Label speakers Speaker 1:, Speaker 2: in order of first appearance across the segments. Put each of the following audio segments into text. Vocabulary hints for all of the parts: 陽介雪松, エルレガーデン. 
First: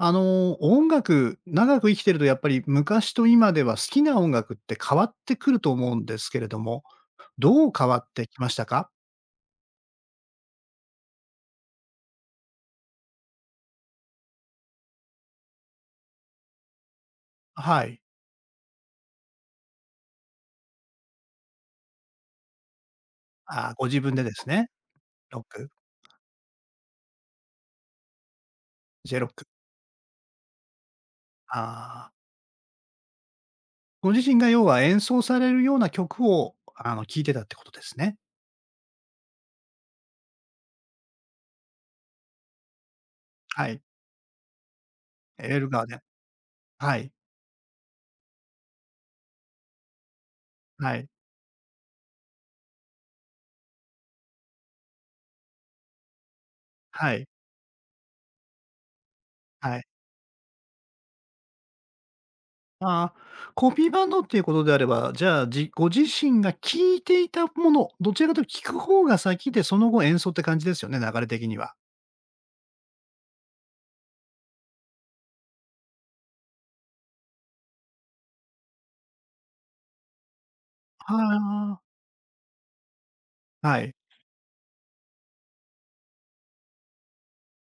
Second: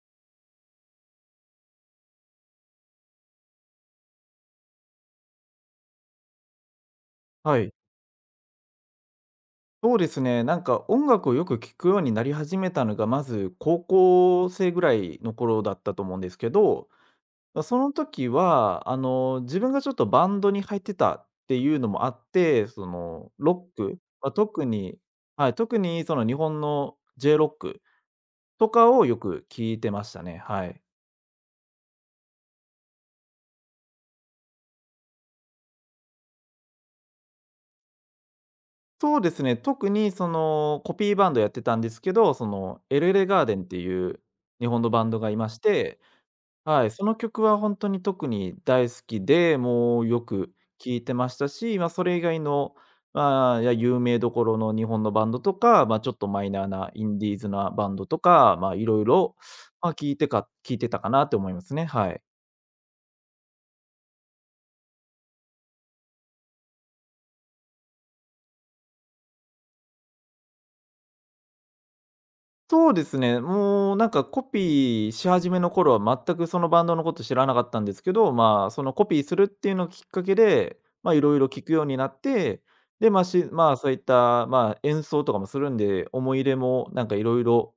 Speaker 1: 音楽、長く生きてるとやっぱり昔と今では好きな音楽って変わってくると思うんですけれども、
Speaker 2: は
Speaker 1: どう
Speaker 2: い。
Speaker 1: 変わってきましたか？
Speaker 2: そうですね、音楽をよく聴くようになり始めたのが、まず高校生ぐらいの頃だったと思うんですけど、まそ
Speaker 1: は
Speaker 2: の
Speaker 1: い。
Speaker 2: 時は、あの、自分がちょっとバンドに入ってたっていうのもあって、ロ
Speaker 1: ああ、
Speaker 2: ッ
Speaker 1: ご
Speaker 2: ク、
Speaker 1: 自分で
Speaker 2: ま
Speaker 1: で
Speaker 2: あ、
Speaker 1: す
Speaker 2: 特
Speaker 1: ね。
Speaker 2: に
Speaker 1: ロッ
Speaker 2: はい、
Speaker 1: ク、
Speaker 2: 特にその日本の j ロックとかを
Speaker 1: j
Speaker 2: よ
Speaker 1: ロック
Speaker 2: く聴いてましたね、はい。
Speaker 1: ああ。ご自身が要は演奏されるような曲を、聴いてたってことですね。
Speaker 2: そうですね、特に、コピーバンドやってたんですけど、エルレガーデンっ
Speaker 1: は
Speaker 2: て
Speaker 1: い。
Speaker 2: いう日本のバンドがいま
Speaker 1: エー
Speaker 2: し
Speaker 1: ルガーデン。
Speaker 2: て、はい、
Speaker 1: は
Speaker 2: そ
Speaker 1: い。
Speaker 2: の曲は本当に特に大好きで、もうよく
Speaker 1: は
Speaker 2: 聴い
Speaker 1: い。
Speaker 2: てましたし、まあ、それ以外の、まあ、いや、有名どころの日本のバンドとか、まあ、ちょっとマイナーなイ
Speaker 1: は
Speaker 2: ンデ
Speaker 1: い。
Speaker 2: ィーズなバンドとか、まあ、いろいろ
Speaker 1: はい。
Speaker 2: ま、聞いてか聴いてたかなって思いますね、はい。
Speaker 1: ああ、コピーバンドっていうことであれば、じゃあ、ご自身が聴いていたもの、どちらかというと聴く方が先で、その後演奏って感じですよね、流れ的には。
Speaker 2: そうですね、もうなんかコピーし始めの頃は全くそのバンドのこと知らなかったんですけど、まあ、そのコピーするっていうのをきっかけで、まあ、いろいろ聞く
Speaker 1: は
Speaker 2: ようになって、で、ま、し
Speaker 1: あ、
Speaker 2: まあ、
Speaker 1: は
Speaker 2: そう
Speaker 1: い。
Speaker 2: いった、まあ、演奏とかもするんで、思い入れもいろいろ、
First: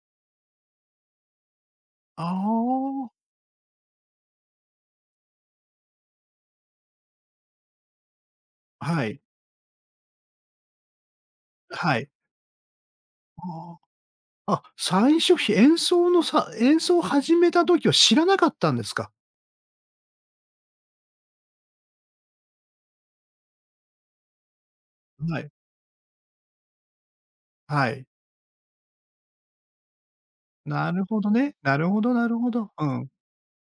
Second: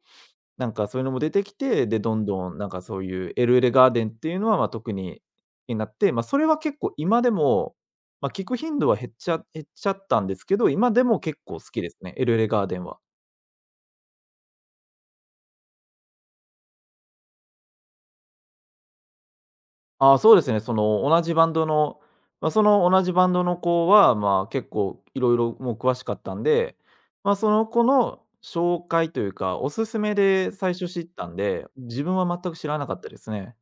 Speaker 2: そういうのも出てきて、で、ど
Speaker 1: あ
Speaker 2: んどんそう
Speaker 1: あ、
Speaker 2: いう「エルエルガーデン」っていうのは、ま、特にになって、まあ、それは結構今でも、まあ、聞く頻度は
Speaker 1: は
Speaker 2: 減っ
Speaker 1: い、
Speaker 2: ちゃ減っちゃったんですけど、今でも結構好きです
Speaker 1: はい。
Speaker 2: ね、「エルエルガーデン」は。
Speaker 1: ああ。あ、最初、ひ演奏のさ演奏を始めた時は知らなかったんですか？
Speaker 2: ああ、そうですね。その同じバンドの、まあ、その同じバンドの子は、まあ、結構いろい
Speaker 1: はい、
Speaker 2: ろもう詳しかったんで、まあ、その子
Speaker 1: はい。
Speaker 2: の紹介というか、おすすめで最初
Speaker 1: な
Speaker 2: 知
Speaker 1: る
Speaker 2: っ
Speaker 1: ほ
Speaker 2: た
Speaker 1: ど
Speaker 2: ん
Speaker 1: ね。
Speaker 2: で、
Speaker 1: なるほ
Speaker 2: 自
Speaker 1: ど
Speaker 2: 分
Speaker 1: な
Speaker 2: は
Speaker 1: るほ
Speaker 2: 全く知
Speaker 1: ど。
Speaker 2: ら
Speaker 1: う
Speaker 2: なかっ
Speaker 1: ん。
Speaker 2: たですね。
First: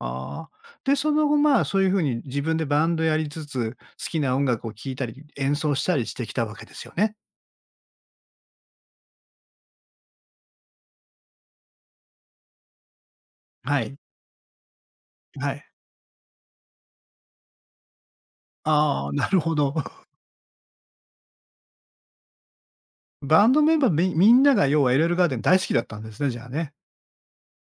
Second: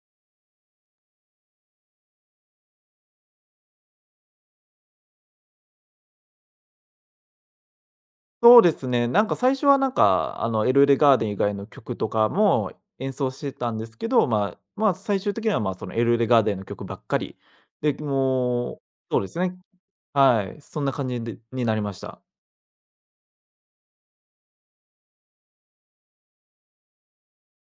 Speaker 1: ああ。で、その後、まあ、そういう風に自分でバンドやりつつ、好きな音楽を聴いたり、演奏したりしてきたわけですよね。
Speaker 2: そうですね、最初は、エルレガーデン以外の曲とかも演奏してたん
Speaker 1: は
Speaker 2: で
Speaker 1: い。
Speaker 2: すけど、まあ、最終的に
Speaker 1: は
Speaker 2: は、
Speaker 1: い。
Speaker 2: まあ、そのエルレガーデンの曲ばっかり。で、もう
Speaker 1: ああ、
Speaker 2: そう
Speaker 1: な
Speaker 2: です
Speaker 1: るほ
Speaker 2: ね。
Speaker 1: ど。
Speaker 2: はい、そんな感じになりました。
Speaker 1: バンドメンバーみんなが要は LL ガーデン大好きだったんですね、じゃあね。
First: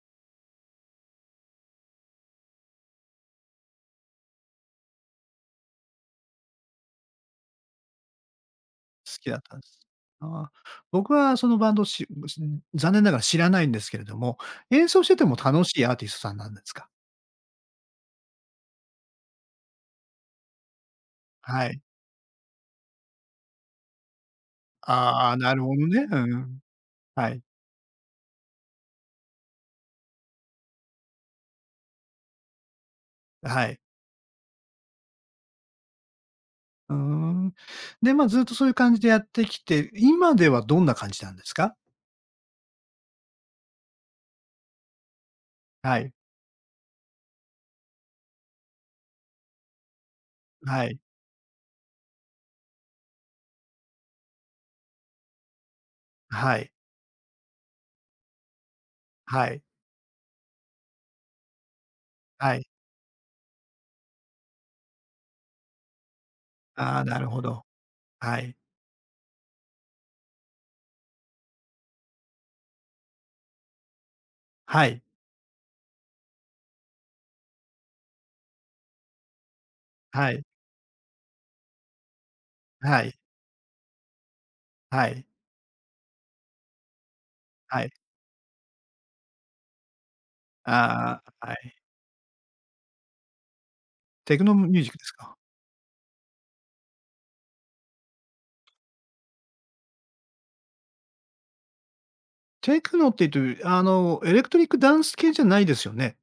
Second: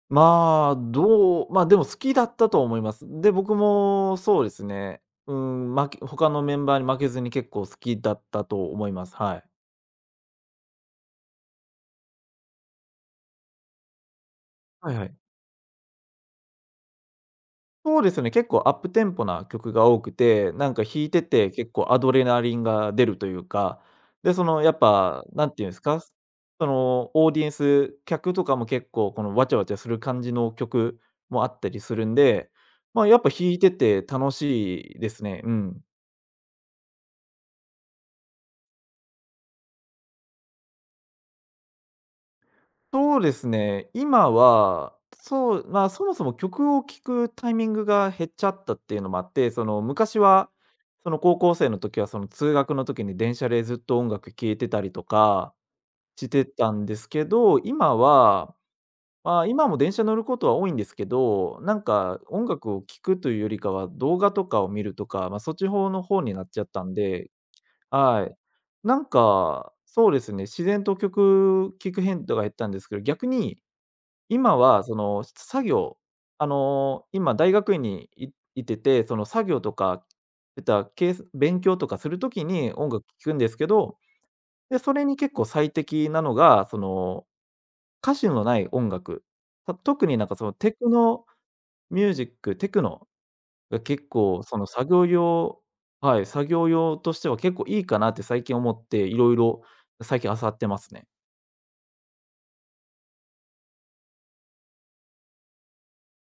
Speaker 2: まあ、でも好きだったと思います。で、僕もそうですね、うん、他のメンバーに負けずに結構好きだったと思いま
Speaker 1: 好
Speaker 2: す。
Speaker 1: き
Speaker 2: は
Speaker 1: だっ
Speaker 2: い。
Speaker 1: たんです。ああ、僕はそのバンド残念ながら知らないんですけれども、演
Speaker 2: はい
Speaker 1: 奏
Speaker 2: は
Speaker 1: して
Speaker 2: い。
Speaker 1: ても楽しいアーティストさんなんですか？
Speaker 2: そうですね、結構アップテンポな曲が多くて、弾いてて
Speaker 1: は
Speaker 2: 結
Speaker 1: い。
Speaker 2: 構アドレナリンが出るというか、で、そのやっぱ、
Speaker 1: ああ、
Speaker 2: な
Speaker 1: な
Speaker 2: ん
Speaker 1: る
Speaker 2: ていうん
Speaker 1: ほ
Speaker 2: です
Speaker 1: ど
Speaker 2: か、
Speaker 1: ね。うん、
Speaker 2: そのオ
Speaker 1: は
Speaker 2: ーデ
Speaker 1: い。
Speaker 2: ィエンス、客とかも結構このわちゃわちゃする感じの曲もあったりするんで、まあ、やっぱ弾い
Speaker 1: は
Speaker 2: て
Speaker 1: い。
Speaker 2: て楽しいですね。うん。
Speaker 1: うーん。で、ま、ずっとそういう感じでやってきて、今ではどんな感じなんですか？
Speaker 2: そうですね、今は、そう、まあ、
Speaker 1: は
Speaker 2: そ
Speaker 1: い。
Speaker 2: もそも曲を聴くタイミングが減っちゃったっていうのもあって、昔は、
Speaker 1: はい。
Speaker 2: 高校生の時は、通学の時に電車でずっと音楽聴いてたりとかして
Speaker 1: はい。
Speaker 2: たんですけど、今は、ま
Speaker 1: は
Speaker 2: あ、
Speaker 1: い。
Speaker 2: 今も電車乗ることは多いんですけど、音
Speaker 1: はい。
Speaker 2: 楽を聴くというよりかは、動画とかを見るとか、まあ、そっちの方になっちゃったん
Speaker 1: ああ、なる
Speaker 2: で、
Speaker 1: ほど。
Speaker 2: はい。
Speaker 1: はい。
Speaker 2: そうですね、自然と曲聴く頻度が減ったんですけど、逆に今は
Speaker 1: は
Speaker 2: そ
Speaker 1: い。
Speaker 2: の、作業、あの、今大学院にいてて、その作業とか、
Speaker 1: はい。
Speaker 2: えたけ勉強とかするときに音
Speaker 1: は
Speaker 2: 楽
Speaker 1: い。
Speaker 2: 聴くんですけど、で、それ
Speaker 1: は
Speaker 2: に
Speaker 1: い。
Speaker 2: 結構最適なのが、その、
Speaker 1: はい。
Speaker 2: 歌詞のない音楽。特にそのテク
Speaker 1: あ
Speaker 2: ノ
Speaker 1: あ、はい。
Speaker 2: ミュージック、テクノが結
Speaker 1: テ
Speaker 2: 構
Speaker 1: クノ
Speaker 2: その
Speaker 1: ミュー
Speaker 2: 作
Speaker 1: ジックで
Speaker 2: 業
Speaker 1: すか？
Speaker 2: 用はい、作業用としては結構いいかなって最近思って、いろいろ最近漁ってますね。
Speaker 1: テクノっていうと、エレクトリックダンス系じゃないですよね？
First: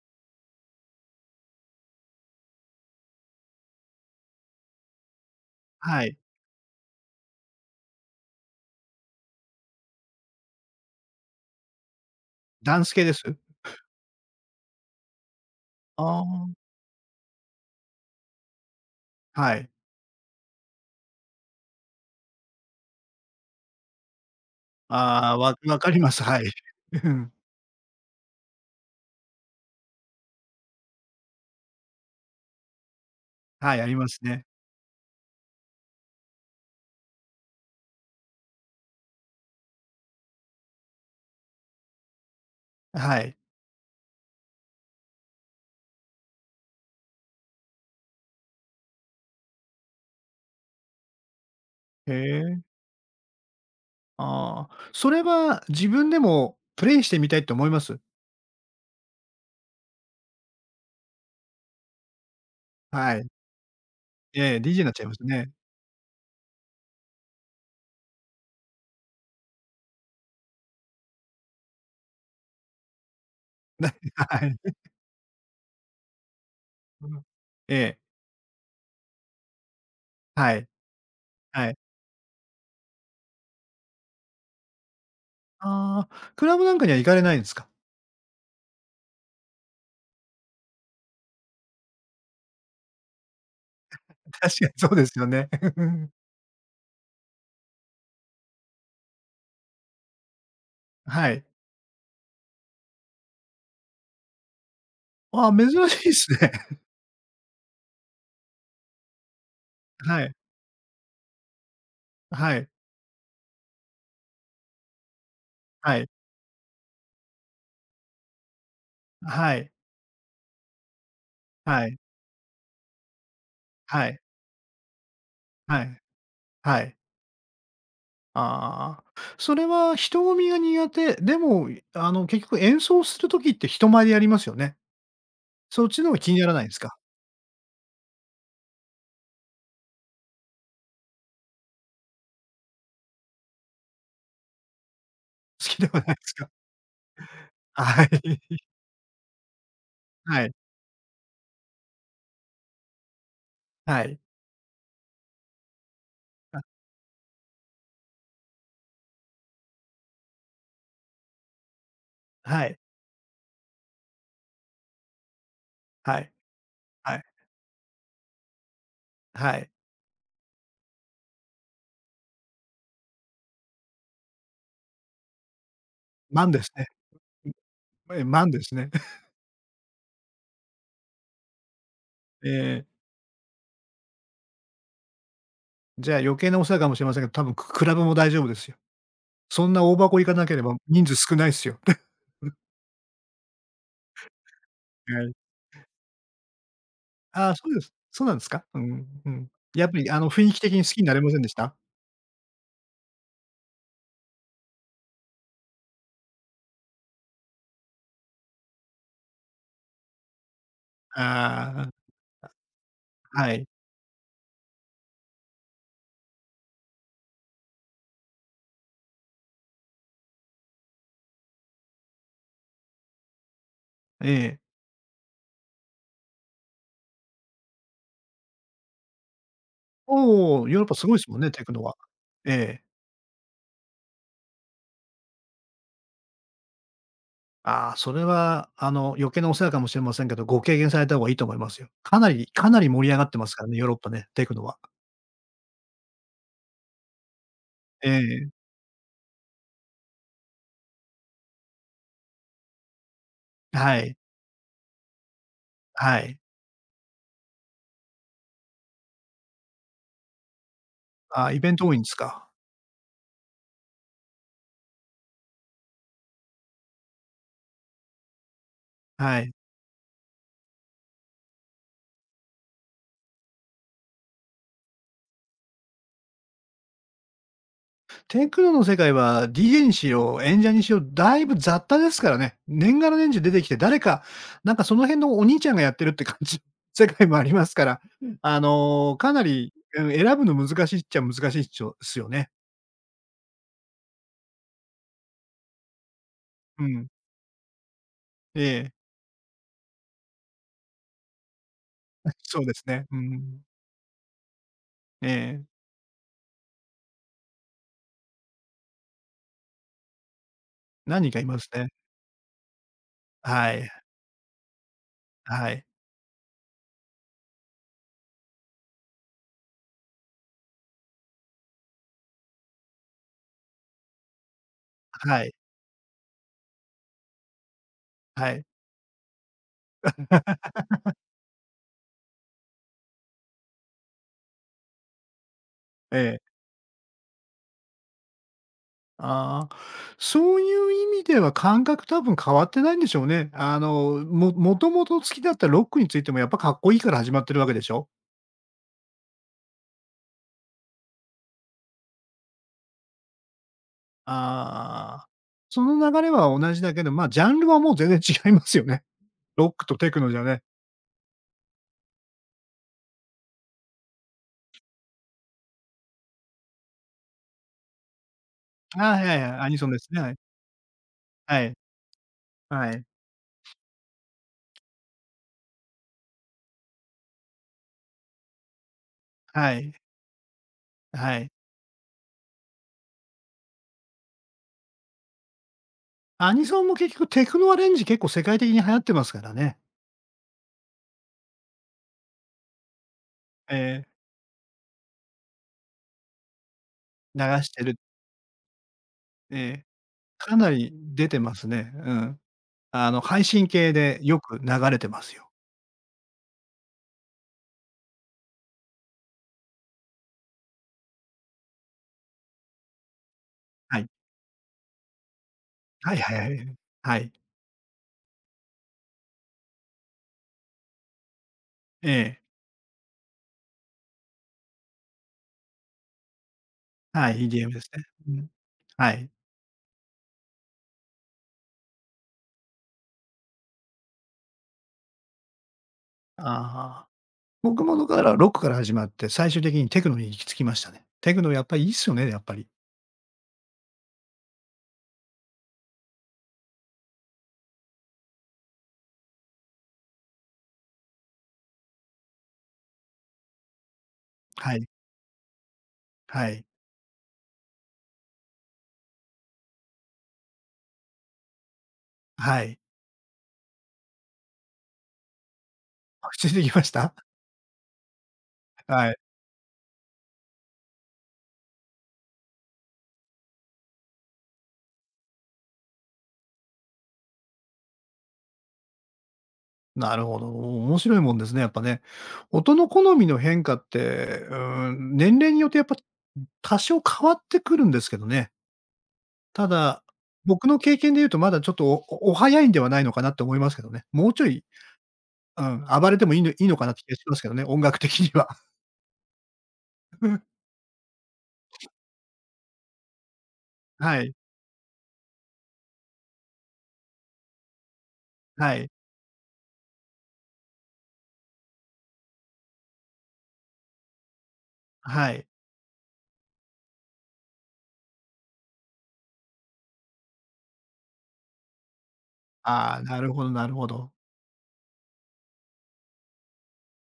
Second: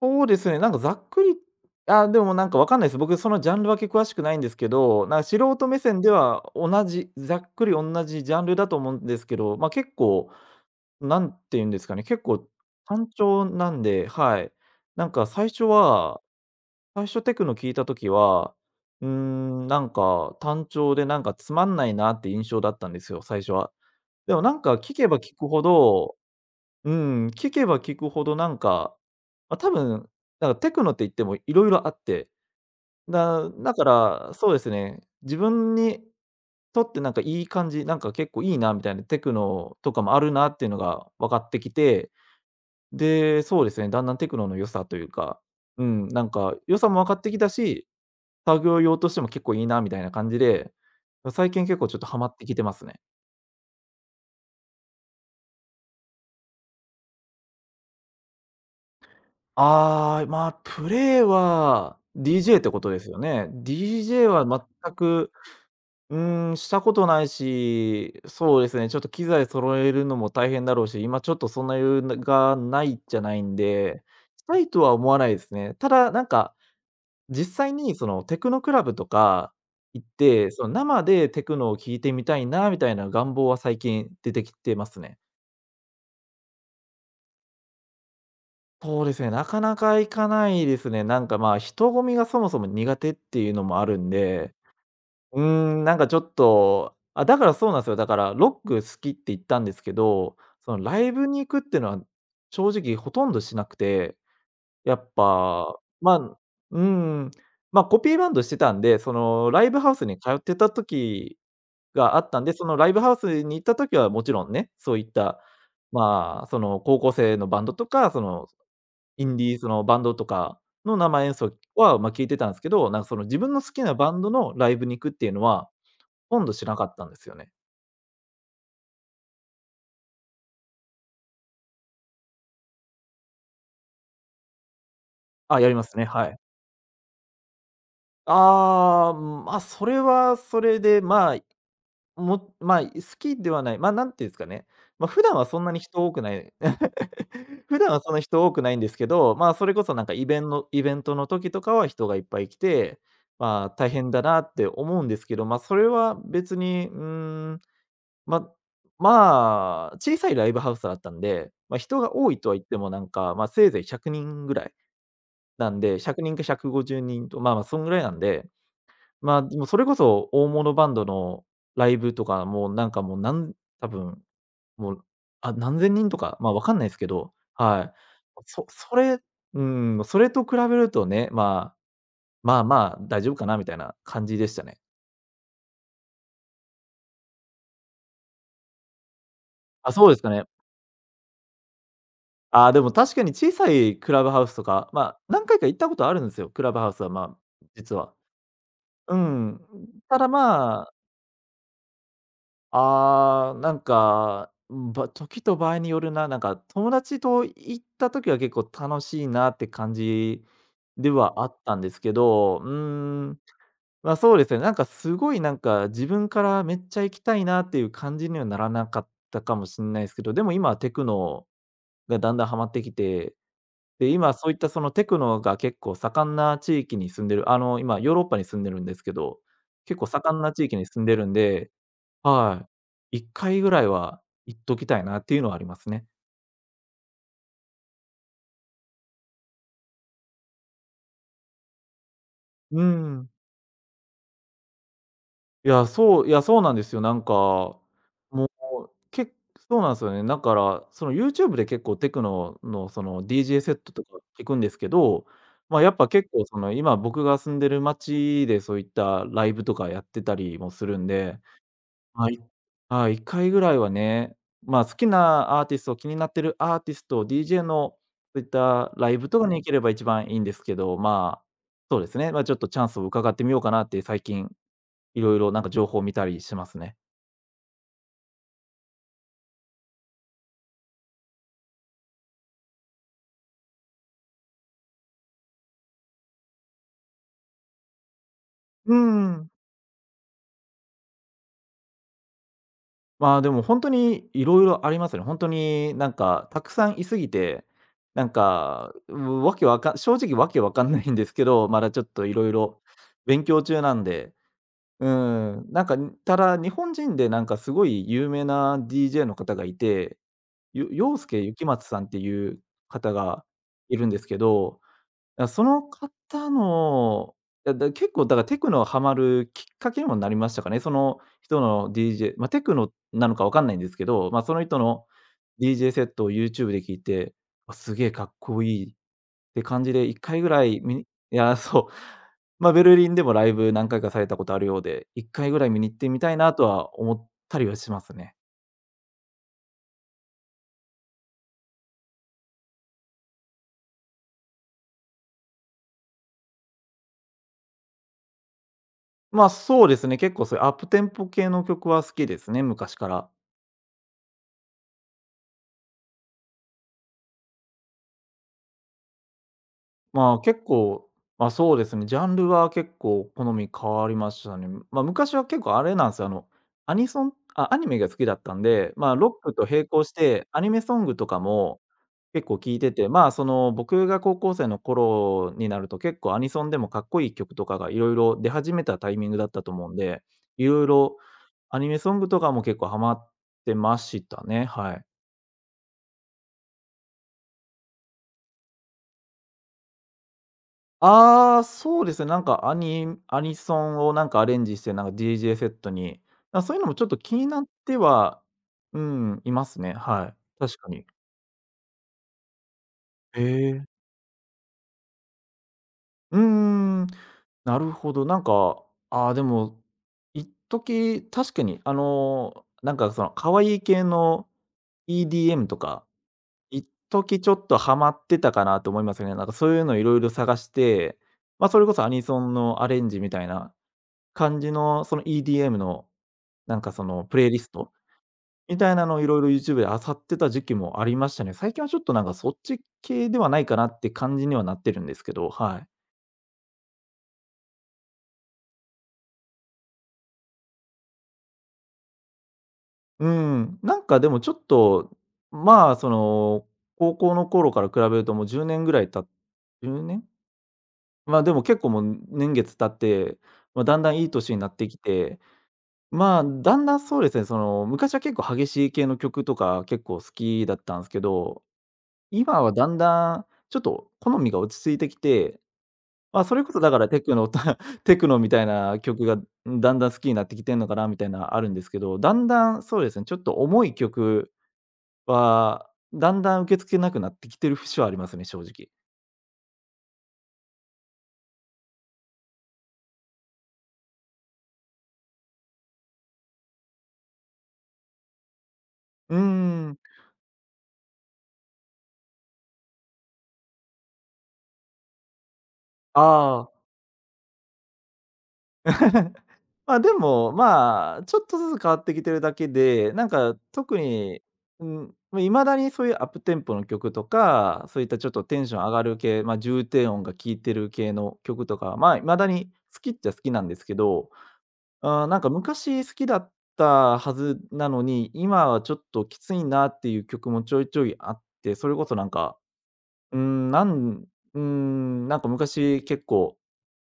Speaker 2: そうですね、なんかざっくりあ、でもなんかわかんないです。僕そのジャンル分け詳しくないんですけど、素人目線
Speaker 1: は
Speaker 2: で
Speaker 1: い。
Speaker 2: は同じ、ざっくり同じジャンルだと思うんですけど、ま、結構、なんて言うんですかね、結構
Speaker 1: ダンス系
Speaker 2: 単
Speaker 1: です？
Speaker 2: 調なんで、はい。なんか最初は
Speaker 1: ああ、
Speaker 2: 最初テクノ聞いた時は、うー
Speaker 1: は
Speaker 2: ん、
Speaker 1: い。
Speaker 2: 単調でつまんないなって印象だったんですよ、最初は。でも
Speaker 1: ああ、わ分かります。はい。うん。
Speaker 2: 聞けば聞くほどまあ、多分、テクノって言ってもいろいろあって、だだ
Speaker 1: はい、
Speaker 2: か
Speaker 1: あります
Speaker 2: ら、
Speaker 1: ね。
Speaker 2: そうですね、自分にとってなんかいい感じ、なんか結構いいなみたいなテクノとかもあるなっていうのが分かってきて、
Speaker 1: はい。
Speaker 2: で、そうですね、だんだんテクノの良さというか、うん、良さも分かってきたし、作業用としても結構いいなみたいな感じで、最近結構ちょっと
Speaker 1: へ
Speaker 2: ハマってき
Speaker 1: え。
Speaker 2: てますね。
Speaker 1: ああ、それは自分でもプレイしてみたいって思います？
Speaker 2: ああ、まあ、プレイは DJ ってことです
Speaker 1: は
Speaker 2: よ
Speaker 1: い。
Speaker 2: ね。DJ
Speaker 1: ええ、
Speaker 2: は
Speaker 1: DJ になっ
Speaker 2: 全
Speaker 1: ちゃいます
Speaker 2: く、
Speaker 1: ね。
Speaker 2: うーん、したことないし、そうですね、ちょっと機材揃えるのも大変だろうし、今ちょっとそんな余裕ながないじゃないん
Speaker 1: な
Speaker 2: で、し
Speaker 1: はい。
Speaker 2: たいとは思わないですね。ただ、なんか、
Speaker 1: うん。
Speaker 2: 実際
Speaker 1: え
Speaker 2: に
Speaker 1: え、
Speaker 2: そのテクノクラブとか行って、
Speaker 1: は
Speaker 2: そ
Speaker 1: い、
Speaker 2: の生でテク
Speaker 1: は
Speaker 2: ノを
Speaker 1: い。
Speaker 2: 聴いてみたいなみたいな願望は最近出てきてますね。
Speaker 1: ああ、クラブなんかには行かれないんですか？
Speaker 2: そうですね、なかなか行かないですね。なんか、まあ、人混みがそもそも苦手っていうのもあるん
Speaker 1: 確
Speaker 2: で、
Speaker 1: かにそうですよ
Speaker 2: うー
Speaker 1: ね。
Speaker 2: ん、なんかちょっと、あ、だからそうなんですよ。だから、ロック好きって言ったんですけど、そのライブ
Speaker 1: は
Speaker 2: に
Speaker 1: い。
Speaker 2: 行くっていうのは、正直ほとんどしなくて、やっ
Speaker 1: ああ、珍
Speaker 2: ぱ、
Speaker 1: しいっ
Speaker 2: ま
Speaker 1: す
Speaker 2: あ、
Speaker 1: ね。
Speaker 2: うん、ま、コピーバンドしてたんで、そのライブハウスに
Speaker 1: は
Speaker 2: 通
Speaker 1: い。
Speaker 2: ってた時があったん
Speaker 1: は
Speaker 2: で、そ
Speaker 1: い。
Speaker 2: のライブハウスに行った時はもちろんね、そういった、
Speaker 1: はい。
Speaker 2: まあ、その高校生のバンドとか、そのインディ
Speaker 1: は
Speaker 2: ーそ
Speaker 1: い。
Speaker 2: のバンドとかの生演奏
Speaker 1: はい。
Speaker 2: は、ま、聞いてたんすけど、その自分の好きな
Speaker 1: は
Speaker 2: バ
Speaker 1: い。
Speaker 2: ンドのライブに行くっていうのは、
Speaker 1: はい。
Speaker 2: ほとんどしな
Speaker 1: は
Speaker 2: かっ
Speaker 1: い。
Speaker 2: たんですよね。
Speaker 1: ああ。それは人混みが苦手、でも、結局演奏する時って人前でやりますよね。
Speaker 2: あ、やりま
Speaker 1: そっ
Speaker 2: す
Speaker 1: ち
Speaker 2: ね、
Speaker 1: の方が
Speaker 2: は
Speaker 1: 気
Speaker 2: い。
Speaker 1: にならないんですか？
Speaker 2: ああ、ま、それはそれで、まあ、好きではない、ま、何て言うんすかね、ま、普段は そん
Speaker 1: 好
Speaker 2: な
Speaker 1: き
Speaker 2: に
Speaker 1: では
Speaker 2: 人
Speaker 1: な
Speaker 2: 多
Speaker 1: い
Speaker 2: く
Speaker 1: です
Speaker 2: な
Speaker 1: か？
Speaker 2: い 普 段は
Speaker 1: は
Speaker 2: そんな人多
Speaker 1: い。
Speaker 2: くないんですけど、ま、それこそ
Speaker 1: はい。
Speaker 2: イベントの時とかは人がいっぱい来て、まあ、大
Speaker 1: は
Speaker 2: 変
Speaker 1: い。
Speaker 2: だなって思うんですけど、ま、それは別
Speaker 1: あ、
Speaker 2: に、うーんま、まあ、小さいライブハウスだったんで、ま、人が多いとは言っ
Speaker 1: は
Speaker 2: て
Speaker 1: い。
Speaker 2: もなんか、ま、せいぜい100人ぐらいなんで、
Speaker 1: は
Speaker 2: 100
Speaker 1: い。
Speaker 2: 人か150
Speaker 1: はい。
Speaker 2: 人と、まあ、そんぐらいなんで、まあ、で
Speaker 1: は
Speaker 2: も
Speaker 1: い。
Speaker 2: それこそ大物バンドのライブとか、もうなんかもうなん多分、もう、あ、何千人とか、ま、
Speaker 1: 慢
Speaker 2: あわ
Speaker 1: です
Speaker 2: かんな
Speaker 1: ね。
Speaker 2: いすけど、はい。
Speaker 1: え、慢で
Speaker 2: そ
Speaker 1: すね。
Speaker 2: それ うん、それと比べるとね、まあ、
Speaker 1: え
Speaker 2: まあま
Speaker 1: え、
Speaker 2: あ、大丈夫かなみたいな感じでしたね。
Speaker 1: じゃあ余計なお世話かもしれませんが、多分クラブも大丈夫ですよ。そんな
Speaker 2: あ、
Speaker 1: 大
Speaker 2: そうで
Speaker 1: 箱
Speaker 2: す
Speaker 1: 行
Speaker 2: か
Speaker 1: か
Speaker 2: ね。
Speaker 1: なければ人数少ないっすよ。
Speaker 2: ああ、でも確かに小さいクラブハウスとか、まあ、
Speaker 1: はい。
Speaker 2: 何回か行ったことあるんですよ、クラブハウスは、まあ、
Speaker 1: ああ、そうです。
Speaker 2: 実は。
Speaker 1: そうなんですか？うん、
Speaker 2: う
Speaker 1: うん。
Speaker 2: ん。
Speaker 1: やっぱり
Speaker 2: ただ、
Speaker 1: 雰囲気的に
Speaker 2: ま
Speaker 1: 好
Speaker 2: あ、
Speaker 1: きになれませんでした？
Speaker 2: ああ、なんか、時と場合によるな。なんか友達と行った時は結構楽しいなって感じではあったんで
Speaker 1: あ
Speaker 2: すけど、
Speaker 1: あ、はい。
Speaker 2: ま、そうですね。なんかすごい、なんか自分からめっちゃ行きたいなっていう感じにはならなかったかもしれないですけど、でも今はテクノがだんだんハマってきて、で、
Speaker 1: え
Speaker 2: 今そういっ
Speaker 1: え。
Speaker 2: たそのテクノが結構盛んな地域に住んでる、あの、今ヨーロッパに住んでるんですけど、結構盛んな
Speaker 1: お
Speaker 2: 地
Speaker 1: お、
Speaker 2: 域
Speaker 1: ヨーロ
Speaker 2: に
Speaker 1: ッパ
Speaker 2: 住
Speaker 1: す
Speaker 2: ん
Speaker 1: ご
Speaker 2: で
Speaker 1: い
Speaker 2: る
Speaker 1: す
Speaker 2: ん
Speaker 1: もんね、テ
Speaker 2: で、
Speaker 1: クノは。
Speaker 2: は
Speaker 1: ええ。
Speaker 2: い、1回ぐらいは行っときたいなっていうのはありますね。
Speaker 1: ああ、それは余計なお世話かもしれませんけど、ご経験された方がいいと思いますよ。かなりかな
Speaker 2: う
Speaker 1: り盛り上が
Speaker 2: ん。
Speaker 1: ってますからね、ヨーロッパね、テクノは。
Speaker 2: いや、そういや、そうなんですよ。なんか、
Speaker 1: え
Speaker 2: も
Speaker 1: え。
Speaker 2: う、そうなんですよね。だから、その YouTube で結構テクノのその DJ セット
Speaker 1: は
Speaker 2: と
Speaker 1: い。
Speaker 2: か聞くんですけど、まあ、やっぱ
Speaker 1: は
Speaker 2: 結
Speaker 1: い。
Speaker 2: 構その今僕が住んでる街でそういったライブとかやってたりもするんで。
Speaker 1: ああ、イベント多いんです
Speaker 2: はい。
Speaker 1: か。
Speaker 2: はい、1回ぐらいはね、まあ、好きなアーティスト、気になってるアーティスト、DJ のそういったライブ
Speaker 1: は
Speaker 2: とか
Speaker 1: い。
Speaker 2: に行ければ一番いいんですけど、まあ、そうですね、ま、ちょっとチャンスを伺ってみようかなって、最近色々なんか情報を見たりしてますね。
Speaker 1: テクノの世界は DJ にしろ、演者にしろ、だいぶ雑多ですからね。年がら年中出てきて、誰か、なんかその辺のお兄ちゃんがやってるって感じ、世界もありますから、
Speaker 2: うー
Speaker 1: かな
Speaker 2: ん。
Speaker 1: り、うん、選ぶの難しいっちゃ難しいっちょすよね。
Speaker 2: まあ、でもほんとに色々ありますね。ほんとになんかたく
Speaker 1: う
Speaker 2: さんい
Speaker 1: ん。
Speaker 2: すぎて、なん
Speaker 1: ええ。
Speaker 2: か、わけわか正直わけわかんないんですけど、まだちょっと 色
Speaker 1: そうで
Speaker 2: 々
Speaker 1: すね。う
Speaker 2: 勉
Speaker 1: ん。
Speaker 2: 強中なんで。う
Speaker 1: え
Speaker 2: ん、
Speaker 1: え。
Speaker 2: なんか、ただ、日本人でなんかすごい有名な DJ の方がいて、陽
Speaker 1: 何人か
Speaker 2: 介
Speaker 1: いま
Speaker 2: 雪
Speaker 1: す
Speaker 2: 松
Speaker 1: ね。
Speaker 2: さんっていう方が
Speaker 1: はい。
Speaker 2: いるんですけど、そ
Speaker 1: は
Speaker 2: の
Speaker 1: い。
Speaker 2: 方の、だ結構だからテクノハマるきっかけにもなりましたかね。その人の DJ、ま、テクノなのかわかんないんですけど、ま、その人の
Speaker 1: はい。
Speaker 2: DJ セットを YouTube で聴いて、あ、すげえかっ
Speaker 1: は
Speaker 2: こ
Speaker 1: い。
Speaker 2: いいて感じで、1回ぐらい 見に。いや、そう。まあ、ベルリンでもライブ何回かされたことあるようで、1回ぐらい見に行って
Speaker 1: え
Speaker 2: みたい
Speaker 1: え。
Speaker 2: なとは思ったりはしますね。
Speaker 1: ああ、そういう意味では感覚多分変わってないんでしょうね。もともと好きだったロックについてもやっぱかっこいいから始まってるわけでしょ。
Speaker 2: まあ、そうですね、結構そういうアップテンポ系の曲は好きですね、昔から。
Speaker 1: ああ、その流れは同じだけど、まあ、ジャンルはもう全然違いますよね。ロックとテクノ
Speaker 2: ま
Speaker 1: じ
Speaker 2: あ、
Speaker 1: ゃね。
Speaker 2: 結構、ま、そうですね、ジャンルは結構好み変わりましたね。ま、昔は結構あれなんですよ、あの、アニソンあ、アニメが好きだったんで、ま
Speaker 1: ああ、
Speaker 2: あ、ロ
Speaker 1: はい
Speaker 2: ッ
Speaker 1: は
Speaker 2: ク
Speaker 1: い、
Speaker 2: と
Speaker 1: アニソ
Speaker 2: 並
Speaker 1: ンで
Speaker 2: 行
Speaker 1: す
Speaker 2: し
Speaker 1: ね。はい。
Speaker 2: て、アニメソングとか
Speaker 1: はい。
Speaker 2: も結構聴い
Speaker 1: は
Speaker 2: て
Speaker 1: い。
Speaker 2: て、まあ、その、僕が高校生の頃になると結構アニソンでもかっこいい曲とかがいろいろ出始めたタイミングだったと
Speaker 1: は
Speaker 2: 思
Speaker 1: い。
Speaker 2: うんで、いろいろ
Speaker 1: はい。
Speaker 2: アニメソングとかも結構ハマってましたね、はい。
Speaker 1: アニソンも結局テクノアレンジ結構世界的に流行ってますからね。
Speaker 2: ああ、そうですね、なんかアニソンを
Speaker 1: え
Speaker 2: なんかアレンジして、なんか DJ セットに、あ、そういうのもちょっと気にな
Speaker 1: 流
Speaker 2: っ
Speaker 1: してる。
Speaker 2: ては、うん、い
Speaker 1: え
Speaker 2: ます
Speaker 1: え、
Speaker 2: ね。は
Speaker 1: か
Speaker 2: い、
Speaker 1: な
Speaker 2: 確か
Speaker 1: り
Speaker 2: に。
Speaker 1: 出てますね。うん。
Speaker 2: へ
Speaker 1: 配信
Speaker 2: え。
Speaker 1: 系でよく流れてますよ。
Speaker 2: うーん、なるほど。なんか、ああ、でも、一時、確かに、あの、なんかその可愛い
Speaker 1: は
Speaker 2: 系
Speaker 1: い。
Speaker 2: の EDM とか、
Speaker 1: はいはいはい。
Speaker 2: 一
Speaker 1: はい。
Speaker 2: 時ちょっとハマってたかなと思いますよね。なんかそういうのいろいろ探して、まあ、それこそア
Speaker 1: え
Speaker 2: ニソ
Speaker 1: え。
Speaker 2: ンのアレンジみたいな感じのその EDM の、なんかその
Speaker 1: はい、
Speaker 2: プレイリス
Speaker 1: EDM です
Speaker 2: ト
Speaker 1: ね。うん。
Speaker 2: みたいな
Speaker 1: は
Speaker 2: のをい
Speaker 1: い。
Speaker 2: ろいろ YouTube で漁ってた時期もありましたね。最近はちょっとなんかそっち系ではないかなって感じにはなってるんですけど、はい。
Speaker 1: ああ。僕もだからロックから始まって、最終的にテクノに行き着きましたね。テクノやっぱりいいっすよね、やっぱり。
Speaker 2: うん、なんかでもちょっと、まあ、その、高校の頃から比べるともう10年ぐらい10年？じゅうねん。まあ、でも結構もう年月経って、まあ、だんだんいい年にな
Speaker 1: は
Speaker 2: っ
Speaker 1: い。
Speaker 2: てきて、まあ、
Speaker 1: はい。
Speaker 2: だんだんそうですね、その、昔は結構激しい系の曲とか結構好きだったんですけど、
Speaker 1: は
Speaker 2: 今は
Speaker 1: い。
Speaker 2: だんだん、ちょっと好みが落ち着いてきて、
Speaker 1: 落
Speaker 2: ま、
Speaker 1: ち着い
Speaker 2: それ
Speaker 1: て
Speaker 2: こ
Speaker 1: き
Speaker 2: そ
Speaker 1: まし
Speaker 2: だから
Speaker 1: た？
Speaker 2: テクノと テクノみたいな
Speaker 1: はい。
Speaker 2: 曲が、だんだん好きになってきてんのかなみたいなあるんですけど、だんだんそうですね、ちょっと重い曲は、だんだん受け付けなくなってきてる節はありますね、正直。
Speaker 1: なるほど。面白いもんですね、やっぱね。音の好みの変化って、うーん、年齢によってやっぱ多少変わってくるんですけどね。
Speaker 2: うー
Speaker 1: た
Speaker 2: ん。
Speaker 1: だ、僕の経験で言うとまだちょっと、おおお早いんではないのかなって思いますけどね。もうちょい、うん、暴れ
Speaker 2: あ
Speaker 1: てもいいのいい
Speaker 2: あ。
Speaker 1: のかなって気がしますけどね、音楽的には。
Speaker 2: まあ、でも、まあ、ちょっとずつ変わってきてるだけで、なんか特
Speaker 1: はい、
Speaker 2: に、うん、ま、未だにそういうアップテンポの曲とか、そういったちょっとテン
Speaker 1: は
Speaker 2: ション
Speaker 1: い、
Speaker 2: 上がる系、まあ、重低音が効いてる系の曲とか、まあ、未だに好きっちゃ好きなんですけど、あー
Speaker 1: は
Speaker 2: なん
Speaker 1: い。
Speaker 2: か昔好きだったはずなのに、今はちょっときついなっていう曲もちょいちょいあって、それこそなんか、
Speaker 1: ああ、なる
Speaker 2: う
Speaker 1: ほどな
Speaker 2: ん、
Speaker 1: るほど。
Speaker 2: うん、なんか昔結構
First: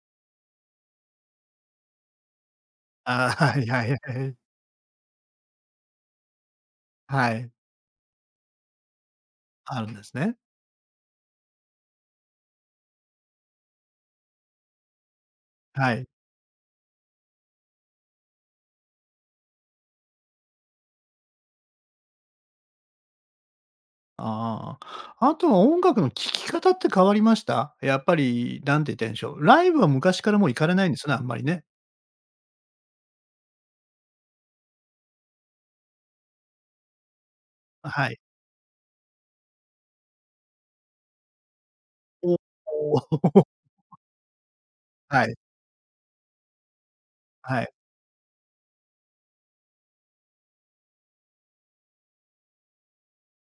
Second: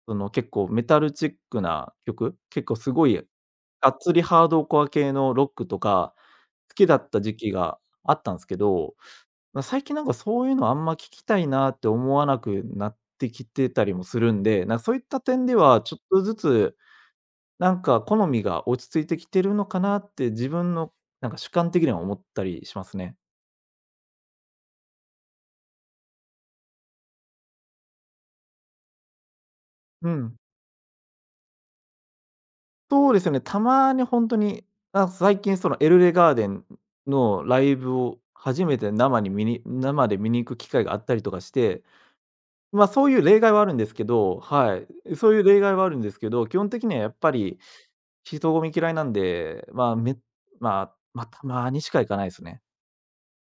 Speaker 2: その、結構メタルチックな曲、結構すごい、
Speaker 1: ああ、はいは
Speaker 2: が
Speaker 1: い
Speaker 2: っつり
Speaker 1: はい。
Speaker 2: ハードコア系のロックとか、好きだった
Speaker 1: は
Speaker 2: 時
Speaker 1: い、
Speaker 2: 期があったんすけど、ま、
Speaker 1: あ
Speaker 2: 最
Speaker 1: るん
Speaker 2: 近な
Speaker 1: で
Speaker 2: んか
Speaker 1: すね。
Speaker 2: そういうのあんま聞きたいなって思わなくなってきてたりもするんで、なんかそういった点では
Speaker 1: は
Speaker 2: ちょっ
Speaker 1: い。
Speaker 2: とずつ、なんか好みが落ち着いてきてるのかなって自分のなんか主観的には思ったりしますね。
Speaker 1: ああ。あとは音楽の聴き方って変わりました？やっぱり、なんて言ったらいいんでしょう、ライブは
Speaker 2: う
Speaker 1: 昔か
Speaker 2: ん。
Speaker 1: らもう行かれないんですね、あんまりね。
Speaker 2: そうですね、たまに本当に、あ、最近そのエルレガーデンのライブ
Speaker 1: は
Speaker 2: を
Speaker 1: い。
Speaker 2: 初めて生で見に行く機会があったりとかして、
Speaker 1: お
Speaker 2: ま、
Speaker 1: お
Speaker 2: そういう例 外はあるんですけど、はい、
Speaker 1: は
Speaker 2: そ
Speaker 1: い、
Speaker 2: ういう例外はあるんですけど、基本的にはやっぱり
Speaker 1: はい。
Speaker 2: 人混み嫌いなんで、まあ、まあ、まあ、たまにしか行かないですね。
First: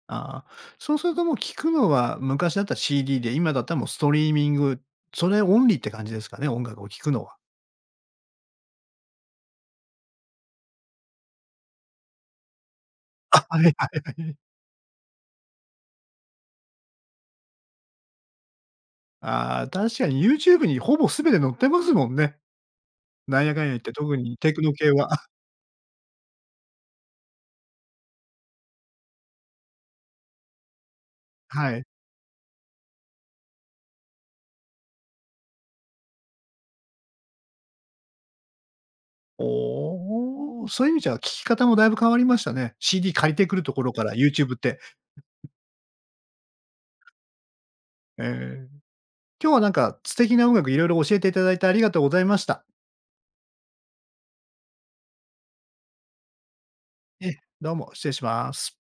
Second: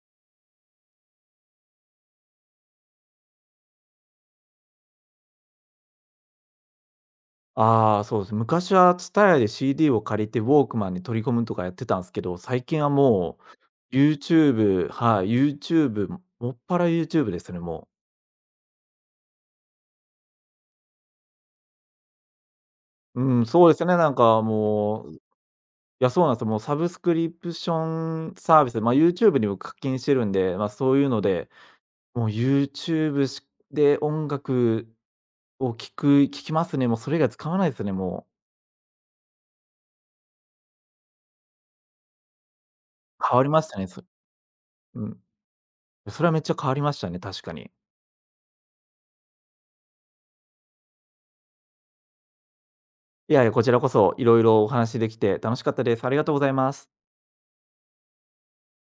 Speaker 1: ああ、そうするともう聞くのは、昔だったら CD で、今だったらもうストリーミング、それオンリーって感じですかね、音楽を聴くのは。
Speaker 2: ああ、そうですね、昔はツタヤ で CD を借りてウォークマンに取り込むとかやってたんですけど、最近はも
Speaker 1: あ、はいはい
Speaker 2: う
Speaker 1: はい。
Speaker 2: YouTube、 はい、YouTube、 もっぱら YouTube ですね、もう。
Speaker 1: ああ、確かに YouTube にほぼ全て載ってますもんね。
Speaker 2: う
Speaker 1: なん
Speaker 2: ん、
Speaker 1: やかん
Speaker 2: そ
Speaker 1: や
Speaker 2: うで
Speaker 1: 言っ
Speaker 2: すよ
Speaker 1: て、
Speaker 2: ね、なん
Speaker 1: 特に
Speaker 2: か
Speaker 1: テクノ系
Speaker 2: も
Speaker 1: は。
Speaker 2: う、い や、そうなんですよ。もうサブスクリプションサービス、まあ、YouTube にも課金してるんで、まあ、そういうので、
Speaker 1: はい。
Speaker 2: もう YouTube で音楽を聴きますね。もうそれ以外使わないですね、もう。
Speaker 1: おお、そういう意味じゃ、聞き方もだいぶ変わりましたね。CD 借り
Speaker 2: 変わ
Speaker 1: て
Speaker 2: り
Speaker 1: くる
Speaker 2: まし
Speaker 1: と
Speaker 2: た
Speaker 1: こ
Speaker 2: ね、
Speaker 1: ろ
Speaker 2: そ
Speaker 1: から YouTube って。
Speaker 2: うん。それはめっちゃ変わりましたね、確かに。
Speaker 1: えー今日はなんか素敵な音楽いろいろ教えていただいてありがとうございました。
Speaker 2: いやいや、こちらこそいろいろお話できて楽しかったです。ありがとうございます。
Speaker 1: ええ。どうも、失礼します。